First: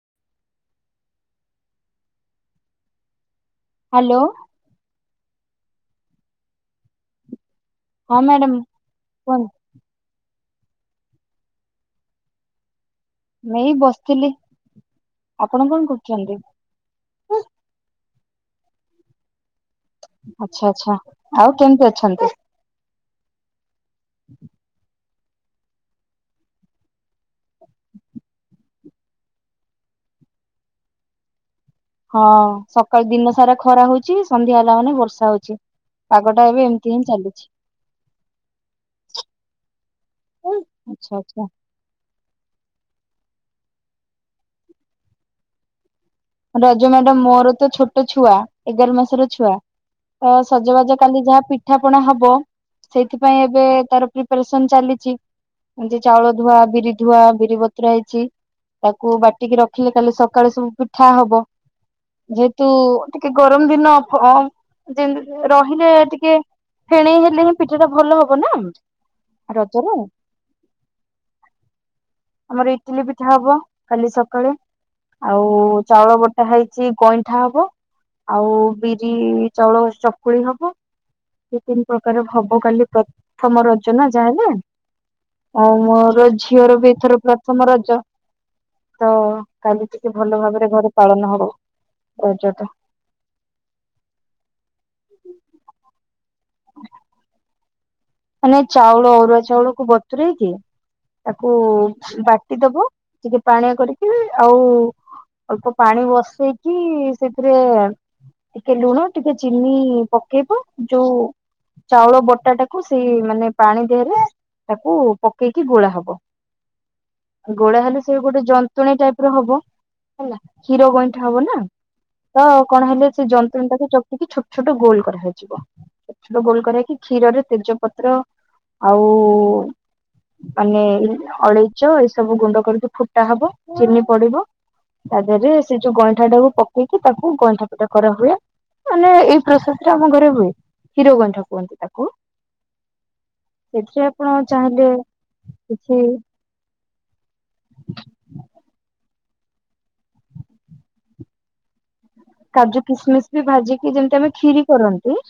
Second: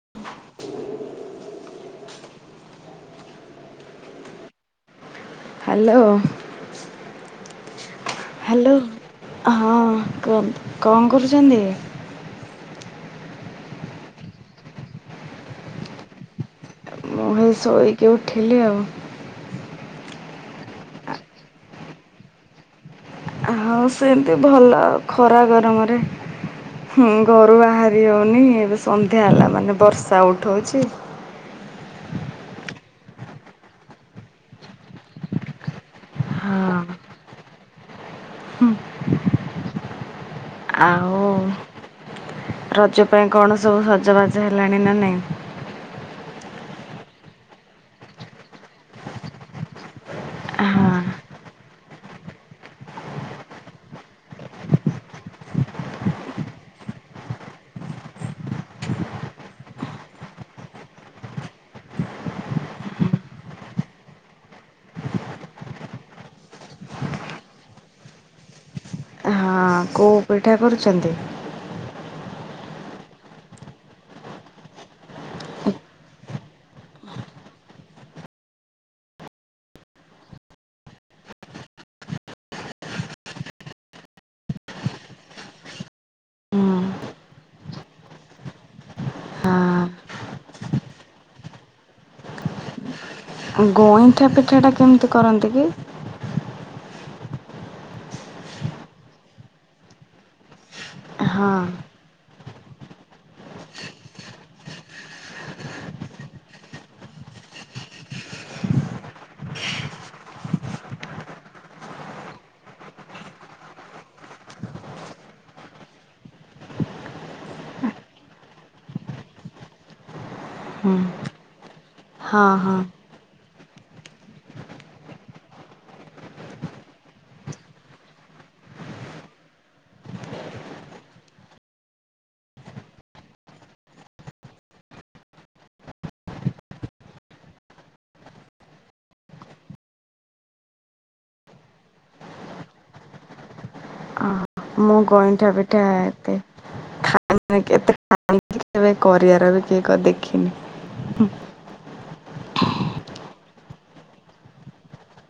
[inaudible] Hello. Hello. ହଁ madam hello କୁହନ୍ତୁ ହଁ କୁହନ୍ତୁ କଣ କରୁଛନ୍ତି? ମୁଁ ଏଇ ବସିଥିଲି ଆପଣ କଣ କରୁଛନ୍ତି? ମୁଁ ସେଇ ଶୋଇକି ଉଠିଲି ଆଉ। ଆଛା ଆଚ୍ଛା ଆଉ କେମିତି ଅଛନ୍ତି? ହଁ ସେମିତି ଭଲ ଆଉ ଖରା ଗରମରେ। ହୁଁ ଘରୁ ବାହାରି ହଉନି ଏବେ ସନ୍ଧ୍ୟା ହେଲା ମାନେ ବର୍ଷା ଉଠଉଛି। ହଁ ସକାଳୁ ଦିନ ସାରା ଖରା ହଉଚି ସନ୍ଧ୍ୟା ହେଲା ମାନେ ବର୍ଷା ହଉଛି। ପାଗଟା ଏବେ ହଁ। ଏମିତି ହିଁ ଚାଲିଛି। ହୁଁ। ଆଚ୍ଛା ଆଉ ଆଚ୍ଛା ରଜ ପାଇଁ କଣ ସବୁ ସଜବାଜ ହେଲାଣି ନା ନାଇଁ? ରଜ ମ୍ୟାଡାମ ମୋର ତ ଛୋଟ ଛୁଆ ଏଗାର ମାସର ଛୁଆ। ତ ସଜବାଜ ହଁ। କାଲି ଯାହା ପିଠା ପଣା ହବ। ସେଇଥିପାଇଁ ଏବେ ତାର ପ୍ରିପାରେସନ ଚାଲିଛି। ଏମିତି ଚାଉଳ ଧୁଆ ବିରି ଧୁଆ ବିରି ବତୁରା ହେଇଛି। ତାକୁ ବାଟିକି ରଖିଲେ କାଲେ ସକାଳେୁ ସବୁ ପିଠା ହବ। ଯେହେତୁ ଟିକେ ଗରମ ଦିନ ଫ ଯେମ ରହିଲେ ଟିକେ। ଫେଣେଇ ହେଲେ ହିଁ ପିଠା ଟା ଭଲ ହବ ନା ହଁ ରଜ ରେ। କୋଉ ପୀଠା କରୁଛନ୍ତି? ଆମର ଇଟିଲି ପିଠା ହବ କାଲି ସକାଳେ ଆଉ ‌। ଚାଉଳ ବଟା ହେଇଛି ଗଇଁଠା ହବ। ଆଉ ବିରି ଚାଉଳ ଚକୁଳି ହବ। ଦି ତିନି ପ୍ରକାର ହବ କାଲି ପ୍ରଥମ ରଜ ନା ଯାହ ହେଲେ। ଆଉ ମୋର ହଁ। ଝିଅର ବି ଏଥର ପ୍ରଥମ ରଜ। ତ କାଲି ଟିକେ ଭଲ ଭାବରେ ଘରେ ପାଳନ ହବ ରଜଟା। ଗଇଁଠା ପିଠା ଟା କେମିତି କରନ୍ତି କି? ମାନେ ଚାଉଳ ଅରୁଆ ଚାଉଳ କ ବତୁରଇ କି। ହଁ। ତାକୁ ବାଟି ଦବ ଟିକେ ପାଣିଆ କରିକି ଆଉ। ଅଳ୍ପ ପାଣି ବସେଇକି ସେଥିରେ। ଟିକେ ଲୁଣ ଟିକେ ଚିନି ପକେଇବ ଯୋଉ ଚାଉଳ ବଟା ଟା। ତାକୁ ସେଇ ମାନେ ପାଣି ଦେହରେ ତାକୁ ପକେଇକି ଗୋଳା ହବ। ଗୋଳା ହେଲେ ସେ ଗୋଟେ ଜନ୍ତୁଣୀ ଟାଇପ ର ହବ ହେଲା କ୍ଷୀର ହୁଁ ଗଇଁଠା ହବ ନା। ତ ହଁ ହଁ କଣ ହେଲେ ସେ ଯନ୍ତ୍ରଣା ଟାକୁ ଚକୁଡି ଛୋଟ ଛୋଟ ଗୋଲ କରାଇଯିବ ଛୋଟ ଛୋଟ ଗୋଲ କରକି କ୍ଷୀରରେ - ତେ ଜପତ୍ର ଆଉ - ମାନେ ଅଳେଇଚ ଏଇ ସବୁ ଗୁଣ୍ଡ କରିକୁ ଫୁଟା ହବ ଚିନି ପଡିବ। ତା ଦେହରେ ସେ ଯୋଉ ଗଇଁଠା ଟାକୁ ପକେଇକି ତାକୁ ଗଇଁଠା ପିଠା କରାହୁଏ। ମାନେ ଏଇ ପ୍ରୋସେସରେ ଆମ ଘରେ ହୁଏ କ୍ଷୀର ଗଇଁଠା କୁହନ୍ତି ତାକୁ। ସେଥିରେ ଅ ଆପଣ ଚାହିଁଲେ ମୁଁ ଗଇଁଠା ପିଠା କିଛି ଏତେ - ଖାଆନ୍ତି କେବେ କରିଆର ବି କିଏ ଦେଖିନି। କାଜୁ କିସମିସ ବି ଭାଜିକି ଯେମିତି ଆମେ ଖିରି କରନ୍ତି।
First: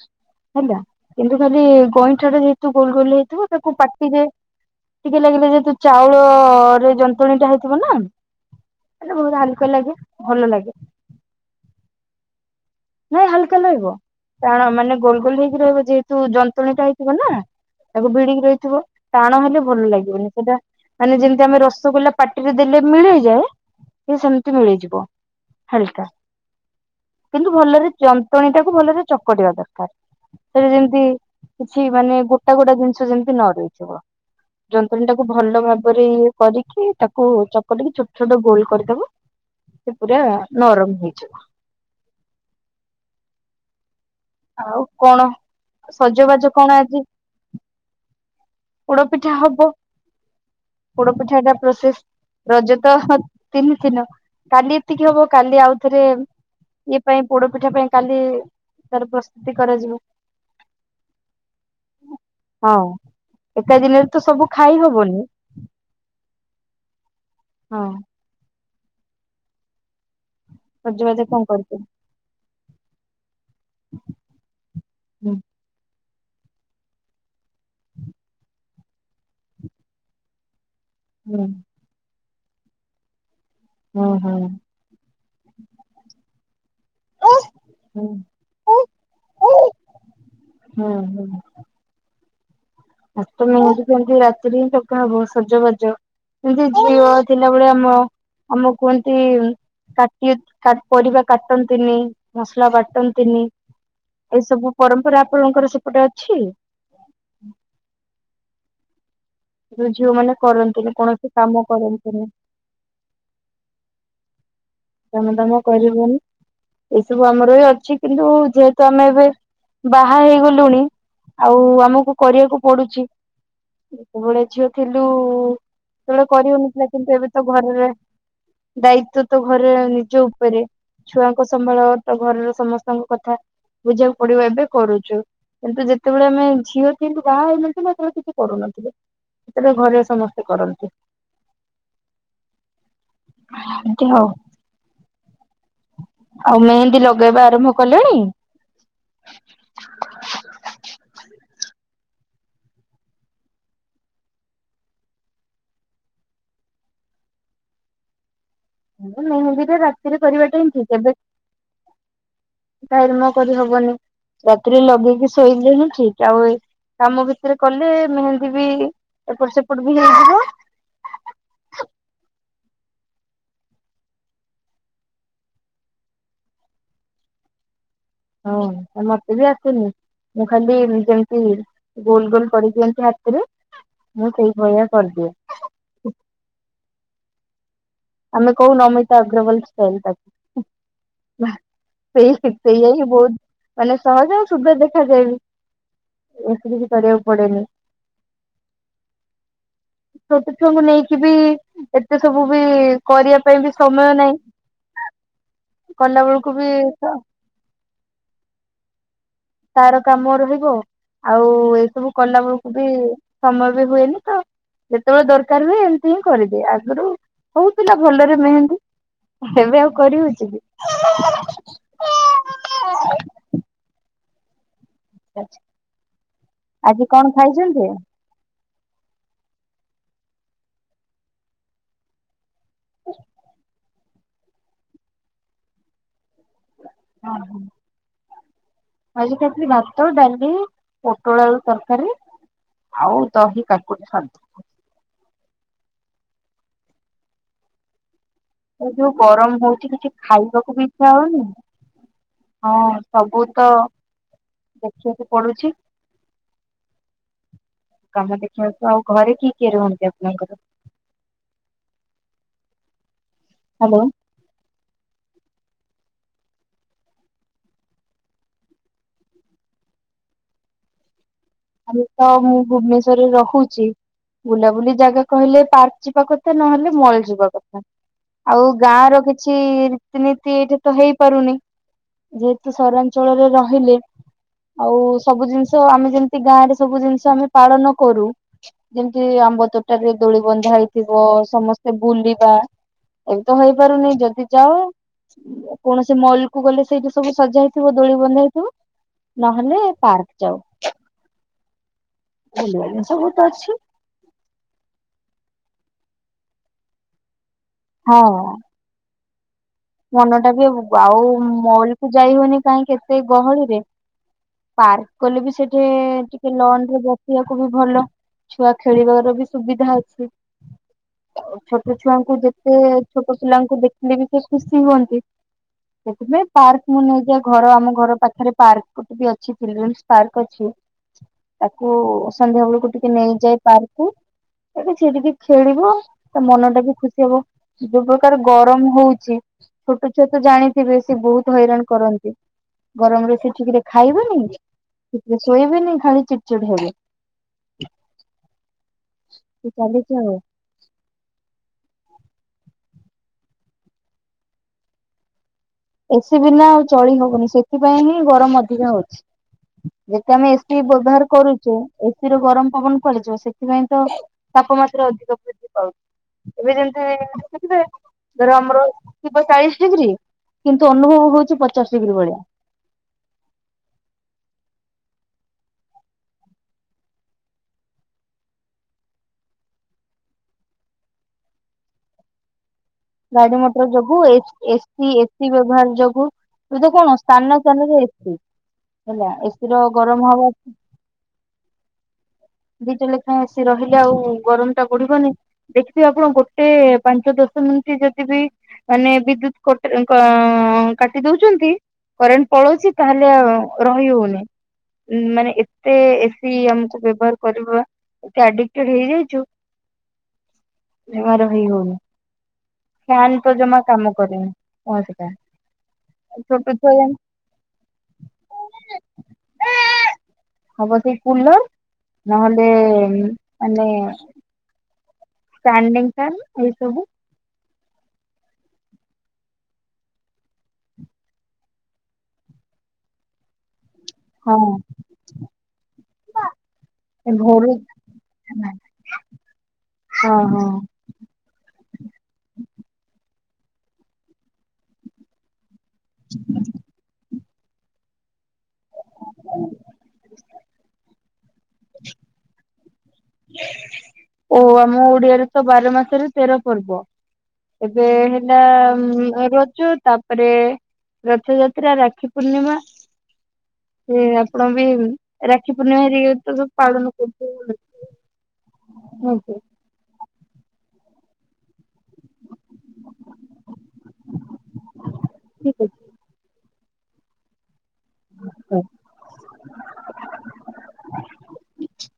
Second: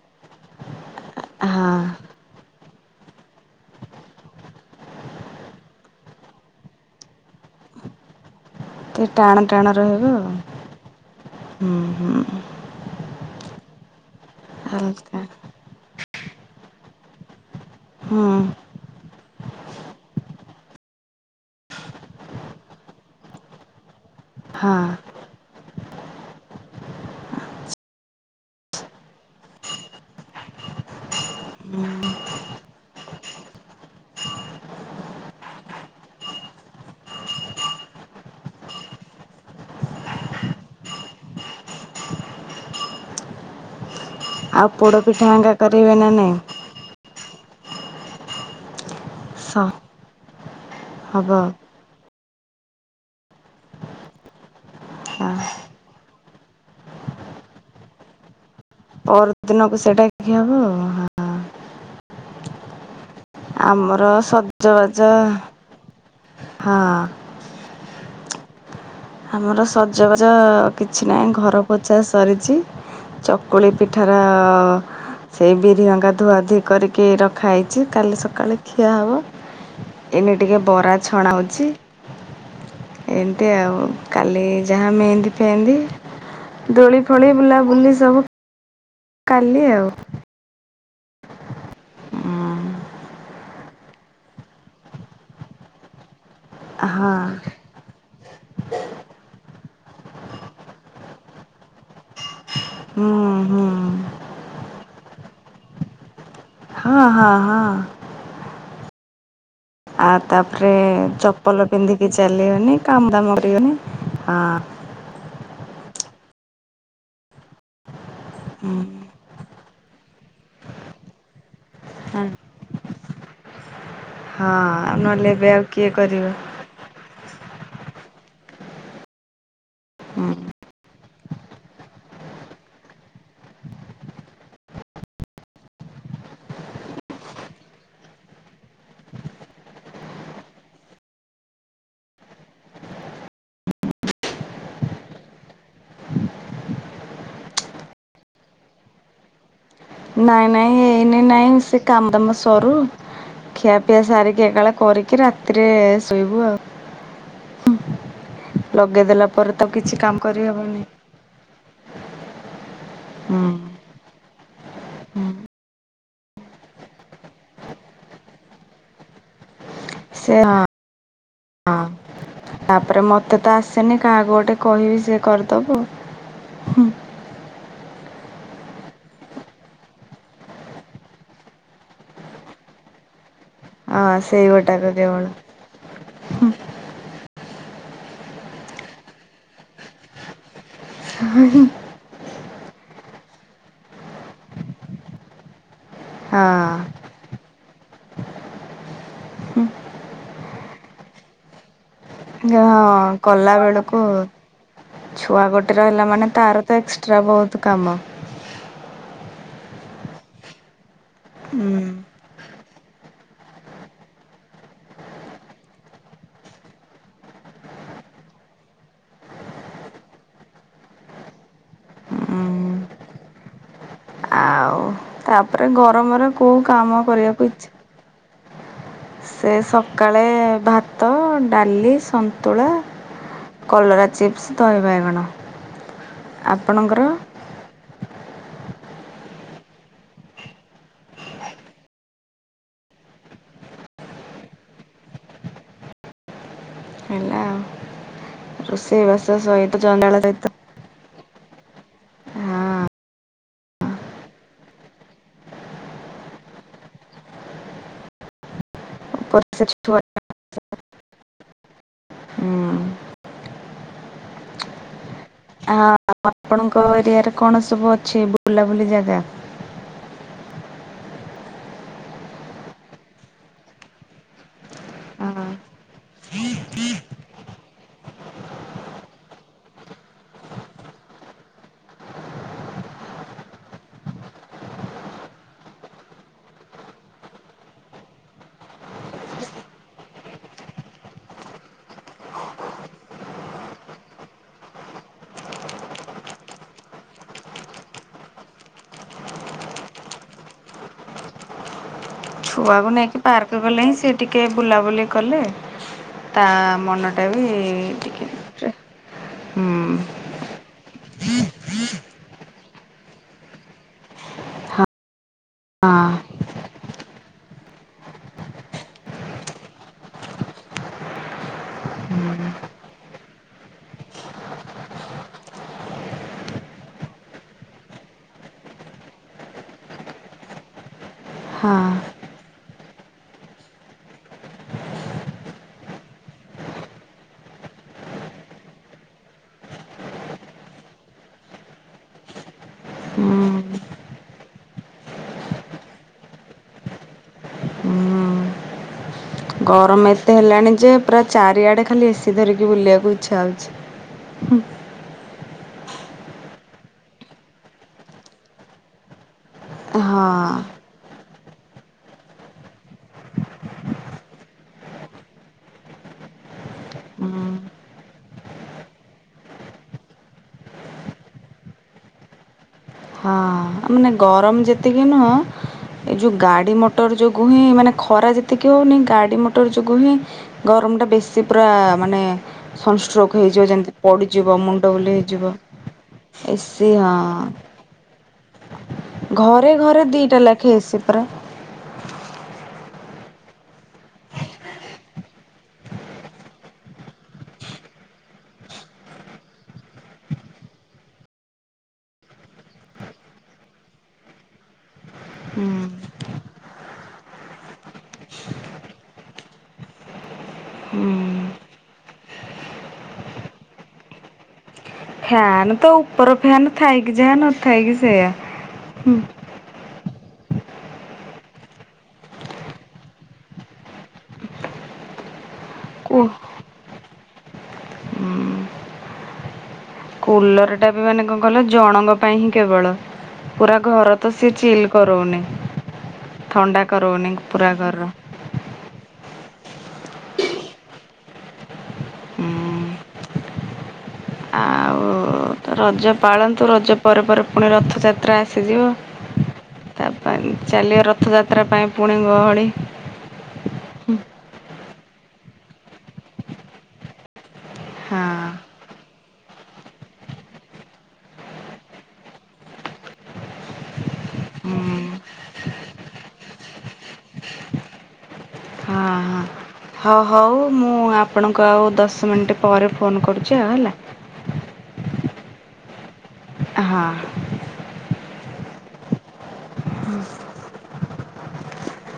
ହେଲା କିନ୍ତୁ ଖାଲି ହଁ ଗଇଁଠାରେ ଯେହେତୁ ଗୋଲ ଗୋଲ ହେଇଥିବ ତାକୁ ପାଟିରେ ଟିକେ ଲାଗିଲେ ଯେ ତୁ ଚାଉଳରେ ଯନ୍ତୁଆଣୀ ଟା ହେଇଥିବ ନା। ଟିକେ ଟାଣ [unintelligible] ଆଲୁକା ଟାଣ ଲାଗେ ରହିବ ଆଉ ଭଲ ଲାଗେ। ହୁଁ ହୁଁ। ନାଇଁ ହାଲୁକା ଲାଗିବ କାରଣ ମାନେ ହାଲକା ଗୋଲ ଗୋଲ ହେଇକି ରହିବ ଯେହେତୁ ଯନ୍ତୁଆଣୀ ଟା। [unintelligible] ନା ହୁଁ ବିଡିଗି ରହିଥିବ। ଟାଣ ହେଲେ ଭଲ ଲାଗିବନି ସେଇଟା ମାନେ ଯେମିତି ଆମେ ରସଗୋଲା ପାଟିରେ ଦେଲେ ମିଳେଇଯାଏ। ଏ ସେମିତି ହଁ ମିଳିଯିବ ହାଲକା କିନ୍ତୁ ଭଲରେ ଯନ୍ତୁଆଣୀ ଟାକୁ ଭଲରେ ଚକଟିବା ଦରକାର। ସେଠି ଯେମତି କିଛି ମାନେ ଗୋଟା ଗୋଟା ଜିନିଷ ଯେମତି ନ ରହିଥିବ। [unintelligible] ଯାନ୍ତୁଣିଟାକୁ ଭଲ ଭାବରେ ଇଏ କରିକି ତାକୁ ଚକଟିକି ଛୋଟ ଛୋଟ ଗୋଲ କରିଦବ। ସେ ପୁରା ନରମ ହେଇଯିବ। ଆଉ କଣ ପୋଡ଼ପିଠା ହେଙ୍କା କରିବେ ନା ନାଇଁ ସଜବାଜ କଣ ଆଜି? ପୋଡପିଠା ସ ହବ ପୋଡ ହବ ପିଠାଟା ପ୍ରସିସ୍ ରଜ ତ ତିନି ଦିନ କାଲି ଏତିକି ହବ ହଁ କାଲି ଆଉ ଏଥିରରେ ଇଏ ପାଇଁ ପୋଡ ପିଠା ପାଇଁ କାଲି ତାର ପ୍ରସ୍ତୁତି ପରଦିନକୁ କରାଯିବ ସେଇଟା ଖିଆ ହବ। ହଁ। ଏକା ଦିନରେ ଆମର ତ ସବୁ ଖାଇ ସଜବାଜ ହବନି ହଁ। ହଁ। ଆମର ସଜବାଜ କିଛି ଭୋଜିଭାତ ନାହିଁ କଣ ଘର କରିବୁ ପୋଛା ସରିଛି। ଚକୁଳି ପିଠାର ହୁଁ ସେଇ ବିରିଅଙ୍ଗା ଧୁଆଧୁଇ କରିକି ରଖା ହେଇଛି କାଲି ସକାଳେ ଖିଆ ହବ। ଏନେ ଟିକେ ବରା ଛଣା ହୁଁ ହଉଛି ଏମିତି ଆଉ। ହୁଁ କାଲି ଯାହା ମେହେନ୍ଦୀ ଫେହେନ୍ଦୀ ଦୋଳି ଫୋଳି ହୁଁ ବୁଲାବୁଲି ହୁଁ ସବୁ କାଲି ଆଉ। ହୁଁ ହୁଁ। ଆ ତୁମେ ଆଜି ଯେମତି ରାତିରେ ହିଁ ଥକା ହବ ସଜବାଜ। ଏମିତି ଝିଅ ହଁ ଥିଲାବେଳେ ଆମ ଆମକୁ କୁହନ୍ତି। କାଟିଏ କାଟ୍ ପରିବା କାଟନ୍ତିନି ମସଲା ହୁଁ ବାଟନ୍ତିନି। ହୁଁ ଏଇ ସବୁ ପରମ୍ପରା ଆପଣଙ୍କର ସେପଟେ ଅଛି? ହଁ ହଁ ହଁ। ଯୋଉ ଝିଅ ଆଉ ମାନେ ତାପରେ କରନ୍ତିନି କୌଣସି କାମ ଚପଲ ପିନ୍ଧିକି କରନ୍ତିନି ଚାଲିିବନି କାମ ଦାମ କରିବନି ହଁ। କାମ ଦାମ କରିବନି ଏସବୁ ଆମର ବି ଅଛି କିନ୍ତୁ ଯେହେତୁ ଆମେ ଏବେ ବାହା ହେଇଗଲୁଣି ଆଉ ଆମକୁ ହଁ କରିୟାକୁ ପଡୁଚି। ଯେତେବେଳେ ଝିଅ ହଁ ଥିଲୁ ନହେଲେ ଏବେ ଆଉ କିଏ ସେତେବେଳେ କରିବ? କରିହଉ ନଥିଲା କିନ୍ତୁ ଏବେ ତ ଘରର [inaudible] ଦାୟିତ୍ଵ ତ ଘରେ ନିଜ ହୁଁ ଉପରେ। ଛୁଆକୁ ସମ୍ଭାଳ ତ ଘରର ସମସ୍ତଙ୍କ କଥା ବୁଝିବାକୁ ପଡିବ। ଏବେ କରୁଛୁ। କିନ୍ତୁ ଯେତେବେଳେ ଆମେ ଝିଅ ଥିଲୁ ବାହା ହେଇନଥିଲୁ ସେତେବେଳେ କିଛି କରୁନଥୁଲୁ। ଏବେ ଘରେ ସମସ୍ତେ କରନ୍ତି। [inaudible] ଏମତି ହଉ। ଆଉ ମେହେନ୍ଦୀ ଲଗେଇବା ଆରମ୍ଭ କଲେଣି? ନାଇଁ ନାଇଁ ଏଇନେ ନାଇଁ ସେ କାମ୍ ଦାମ୍ ସରୁ। ଖିଆ ପିଆ ସାରିକି ଏକାବେଳେ କରିକି ରାତିରେ ଶୋଇବୁ ଆଉ। [unintelligible] ପରେ ତ ମେହେନ୍ଦି ଟା କିଛି କାମ ରାତିରେ କରିବାଟା ହିଁ କରିହବନି ଠିକ ଏବେ। ଟାଇମ ନାଇଁ ହୁଁ କରିହବନି ରାତିରେ ଲଗେଇକି ଶୋଇଲେ ହିଁ ଠିକ୍ ଆଉ ଏଇ କାମ ଭିତରେ କଲେ ମେହେନ୍ଦୀ ବି ଏପଟ ସେପଟ ବି ହେ ସେ ହଁ। ହଁ ତାପରେ ମତେ ତ ଆସେନି କାହାକୁ ଗୋଟେ କହିବି ସେ କର୍ ଦବ। ହଁ ମତେ ବି ଆସେନି ମୁଁ ଖାଲି ଏମ ଯେମତି ଗୋଲ ଗୋଲ କରିଦିଅନ୍ତି ହାତରେ ହଁ ମୁଁ ସେଇ ଗୋଟାକ ସେଇଭଳିଆ କର୍ କେବଳ ଦିଏ। ଆମେ କଉ ନମିତା ଅଗ୍ରୱାଲ ଷ୍ଟାଇଲ କାଟୁ ହୁଁ ହୁଁ। ସେଇ ସେଇଆହି ବହୁତ୍ ମାନେ ସହଜ ଆଉ ସୁନ୍ଦର ଦେଖାଯାଏ ବି। ବେଶି ହଁ କିଛି କରିବାକୁ ପଡେନି। ଛୋଟ ଛୁଆଙ୍କୁ ନେଇକି ବି ଏତେ ସବୁ ବି ହଁ କରିବା କଲା ପାଇଁ ବି ବେଳକୁ ସମୟ ନାହିଁ ଛୁଆ ଗୋଟେ ରହିଲା କଲା ମାନେ ବେଳକୁ ତାର ବି ତ ଏକ୍ସଟ୍ରା ବହୁତ ତ କାମ। ତାର କାମ ରହିବ ଆଉ ହୁଁ। ଏସବୁ କଲା ବେଳକୁ ବି ସମୟ ବି ହୁଏନି ତ ଯେତେବେଳେ ଦରକାର ହୁଏ ଏମିତି ହିଁ କରିଦିଏ ଆଗରୁ ହଉଥିଲା ଭଲରେ ମେହେନ୍ଦୀ ଏବେ ଆଉ କରି ହଉଛି କି। ଉଁ [inaudible] ଆଉ ତାପରେ ଗରମରେ କୋଉ କାମ ଆଜି କଣ କରିବାକୁ ଇଚ୍ଛା ଖାଇଛନ୍ତି? ସେ ସକାଳେ ଭାତ ଡାଲି ସନ୍ତୁଳା କଲରା ଚିପ୍ ଚିପ୍ସ ଦହି ବାଇଗଣ ଆପଣଙ୍କର? ମୁଁ ଆଜି ଖାଇଥିଲି ଭାତ ଡାଲି ପୋଟଳଆଳୁ ତରକାରୀ ଆଉ ଦହି କାକୁଡି ସାଲୁଟ ହେଲା ଆଉ। ଏ ଯୋଉ ରୋଷେଇବାସ ଗରମ ସହିତ ହଉଛି କିଛି ଜଞ୍ଜାଳ ସହିତ ଖାଇବାକୁ ବି ଇଚ୍ଛା ହଉନି। ହଁ ସବୁ ତ ଦେଖିବାକୁ ପଡୁଛି। [inaudible] କାମ ଦେଖିବାକୁ ଆଉ ଘରେ କିଏ ଉପରେ ସେ କିଏ ଛୁଆ ରୁହନ୍ତି ଆପଣଙ୍କର? ହଁ ଅଁ। ହାଲୋ। ହଁ ଆପଣଙ୍କ ଏରିଆରେ କଣ ସବୁ ଅଛି ବୁଲାବୁଲି ଜାଗା? ଆମେ ତ ମୁଁ ଭୁବନେଶ୍ଵରରେ ରହୁଚି। ବୁଲାବୁଲି ଜାଗା କହିଲେ ପାର୍କ ଯିବା କଥା ନହେଲେ ମଲ ଯିବା କଥା। ଆଉ ଗାଁ ର କିଛି ରୀତିନୀତି ଏଇଠି ତ ହେଇପାରୁନି। ଯେହେତୁ ସହରାଞ୍ଚଳରେ ରହିଲେ ଆଉ ସବୁ ଜିନିଷ ଆମେ ଯେମ ତି ଗାଁ ରେ ସବୁ ଜିନିଷ ଆମେ ପାଳନ କରୁ। ଯେମିତି ଆମ୍ବ ତୋଟାରେ ଦୋଳି ବନ୍ଧା ହେଇଥିବ ସମସ୍ତେ ବୁଲିବା ଏଠି ତ ହେଇପାରୁନି ଯଦି ଯାଅ କୌଣସି ମଲ୍ କୁ ଗଲେ ସେଇଠି ସବୁ ସଜା ହେଇଥିବ ଦୋଳି ବନ୍ଧା ହେଇଥିବ। ନହେଲେ ପାର୍କ ଯାଉ। ବୁଲିବା ଛୁଆକୁ ଜିନିଷ ନେଇକି ବହୁତ ପାର୍କ ଅଛି ଗଲେ ହିଁ ସେ ଟିକେ ବୁଲାବୁଲି କଲେ ତା ମନଟା ବି ହଁ ଅଁ ଟିକେ ହୁଁ ମନ ଟା ବି ଆଉ ମଲ କୁ ଯାଇ ହଉନି କାହିଁ କେତେ ଗହଳିରେ ପାର୍କ କଲେ ବି ସେଠି ହଁ। ଟିକେ ଲନରେ ବସିବାକୁ ବି ଭଲ ଛୁଆ ଖେଳିବାର ବି ସୁବିଧା ଅଛି ଛୋଟ ଛୁଆଙ୍କୁ ଯେତେ ଛୋଟ ପିଲାଙ୍କୁ ଦେଖିଲେ ବି ସେ ଖୁସି ହୁଅନ୍ତି ସେଥିପାଇଁ ପାର୍କ ମୁଁ ନେଇଯାଏ ଘର ଆମ ଘର ପାଖରେ ପାର୍କ ସେଠି ବି ଅଛି ଚିଲଡ୍ରେନ୍ସ ପାର୍କ ଅଛି ତାକୁ ହଁ ସନ୍ଧ୍ୟା ବେଳକୁ ଟିକେ ନେଇଯାଏ ପାର୍କକୁ ଏଠି ସେ ଟିକେ ଖେଳିବ ତା ମନ ଟା ବି ଖୁସି ହବ ଯୋଉ ପ୍ରକାର ଗରମ ହଉଛି ଛୋଟ ଛୁଆ ତ ଜାଣିଥିବେ ସେ ବହୁତ ହଇରାଣ କରନ୍ତି ଗରମରେ ହୁଁ ସେ ଠିକରେ ଖାଇବନି ଟିକିରେ ଶୋଇବେନି ଖାଳି ଚିଡ଼ ଚିଡ଼ ହେବେ ହୁଁ ସେ ଗରମ ଚାଲିଛି ଆଉ। ଏତେ ହେଲାଣି ଯେ ପୁରା ଚାରିଆଡ଼େ ଖାଲି ଏସିି ଧରିକି ବୁଲିବାକୁ ଇଚ୍ଛା ହେଉଛି ଏସି ବିନା ଆଉ ଚଳି ହଉନି ସେଥିପାଇଁ ହିଁ ଗରମ ଅଧିକା ହଉଛି ହଁ ଯେତେ ଆମେ ଏସିି ବ୍ୟବହାର କରୁଛେ ଏସିରୁ ଗରମ ପବନ କୁଆଡେ ଯିବ ସେଥିପାଇଁ ତ ତାପମାତ୍ରା ଅଧିକ ବୃଦ୍ଧି ପାଉଛି ଏବେ ଯେମତି ହୁଁ ଦେଥିବେ ଧର ଆମର ଥିବ ଚାଳିଶ ଡିଗ୍ରୀ କିନ୍ତୁ ଅନୁଭବ ହଉଛି ପଚାଶ ଡିଗ୍ରୀ ଭଳିଆ ହଁ ମାନେ ଗରମ ଯେତିକି ନୁହଁ ଏଇ ଯୋଉ ଗାଡି ମଟର ଯୋଗୁ ହିଁ ମାନେ ଖରା ଯେତିକି ହଉନି ଗାଡି ମଟର ଯୋଗୁ ହିଁ ଗରମଟା ବେଶୀ ପୁରା ମାନେ ସନଷ୍ଟ୍ରୋକ୍ ଗାଡି ହେଇଯିବ ମଟର ଯେମିତି ଯୋଗୁ ପଡ଼ିଯିବ ମୁଣ୍ଡ ଏସି ବୁଲେଇ ହେଇଯିବ। ଏସି ବ୍ୟବହାର ଯୋଗୁ ଏ ଏସିି ତ ହଁ କଣ ସ୍ଥାନ ଚନେ ଏଛି ଘରେ ଘରେ ଦିଟା ଲେଖେଇସି ପା ଦିଟା ଲେଖାଏଁ ଆସି ରହିଲେ ଆଉ ଗରମ ଟା ବଢିବନି ଦେଖିବେ ଆପଣ ଗୋଟେ ପାଞ୍ଚ ଦଶ ମିନିଟ ଯଦି ବି ମାନେ ବିଦ୍ୟୁତ କ କାଟି ଦଉଛନ୍ତି କରେଣ୍ଟ ପଳଉଛି ତାହଲେ ରହି ହଉନି ମାନେ ହୁଁ ଏତେ ଏସି ଆମକୁ ବ୍ୟବହାର କରିବା ଏେଡଟ ହେଇଯାଇଛୁ ହୁଁ। ବମାର ହେଇ ହଉନି ଫ୍ୟାନ୍ ତ ଜମା କାମ କରିନି ଫ୍ୟାନ ତ ଉପର ଫ୍ୟାନ ଛୁଆ ଥାଇକି ଯା ନଥାଇ କିି ସେୟା [inaudible] ହବ ସେଇ କୁଲର ନହେଲେ ମାନେ ଏଇ କୁ ସବୁ କୁଲର୍ଟା ବି ମାନେ କଣ କଲ ଜଣଙ୍କ ପାଇଁ ହିଁ କେବଳ ପୁରା ଘର ତ ସିଏ ଚିଲ୍ କରଉନି ହଁ ଥଣ୍ଡା କରାଉନି ପୁରା ଭୋରୁ ଘର୍ର ହଁ ହଁ ହୁଁ ଆଉ ତ ରଜ ପାଳନ୍ତୁ ରଜ ପରେ ପରେ ପୁଣି ରଥଯାତ୍ରା ଆସିଯିବ ତାପ ଚାଲିବ ରଥଯାତ୍ରା ପାଇଁ ପୁଣି ଗହଳି ଓ ଆମ ଓଡିଆରେ ତ ବାର ମାସରେ ତେର ପର୍ବ ଏବେ ହଁ। ହେଲା ରଜ ତାପରେ ରଥଯାତ୍ରା ରାକ୍ଷୀ ପୂର୍ଣ୍ଣିମା ସେ ଆପଣ ହୁଁ ବି ରାକ୍ଷୀ ପୂର୍ଣ୍ଣିମା ହେରିକି ତ ସବୁ ପାଳନ କରୁଥିବେ ହୁଁ ହ ହଉ ହଉ ମୁଁ ଆପଣଙ୍କୁ ଆଉ ଦଶ ମିନିଟ୍ ପରେ ଫୋନ୍ କରୁଛି ଆଉ ହେଲା ଠିକ ଅଛି ହଁ ଆଚ୍ଛା।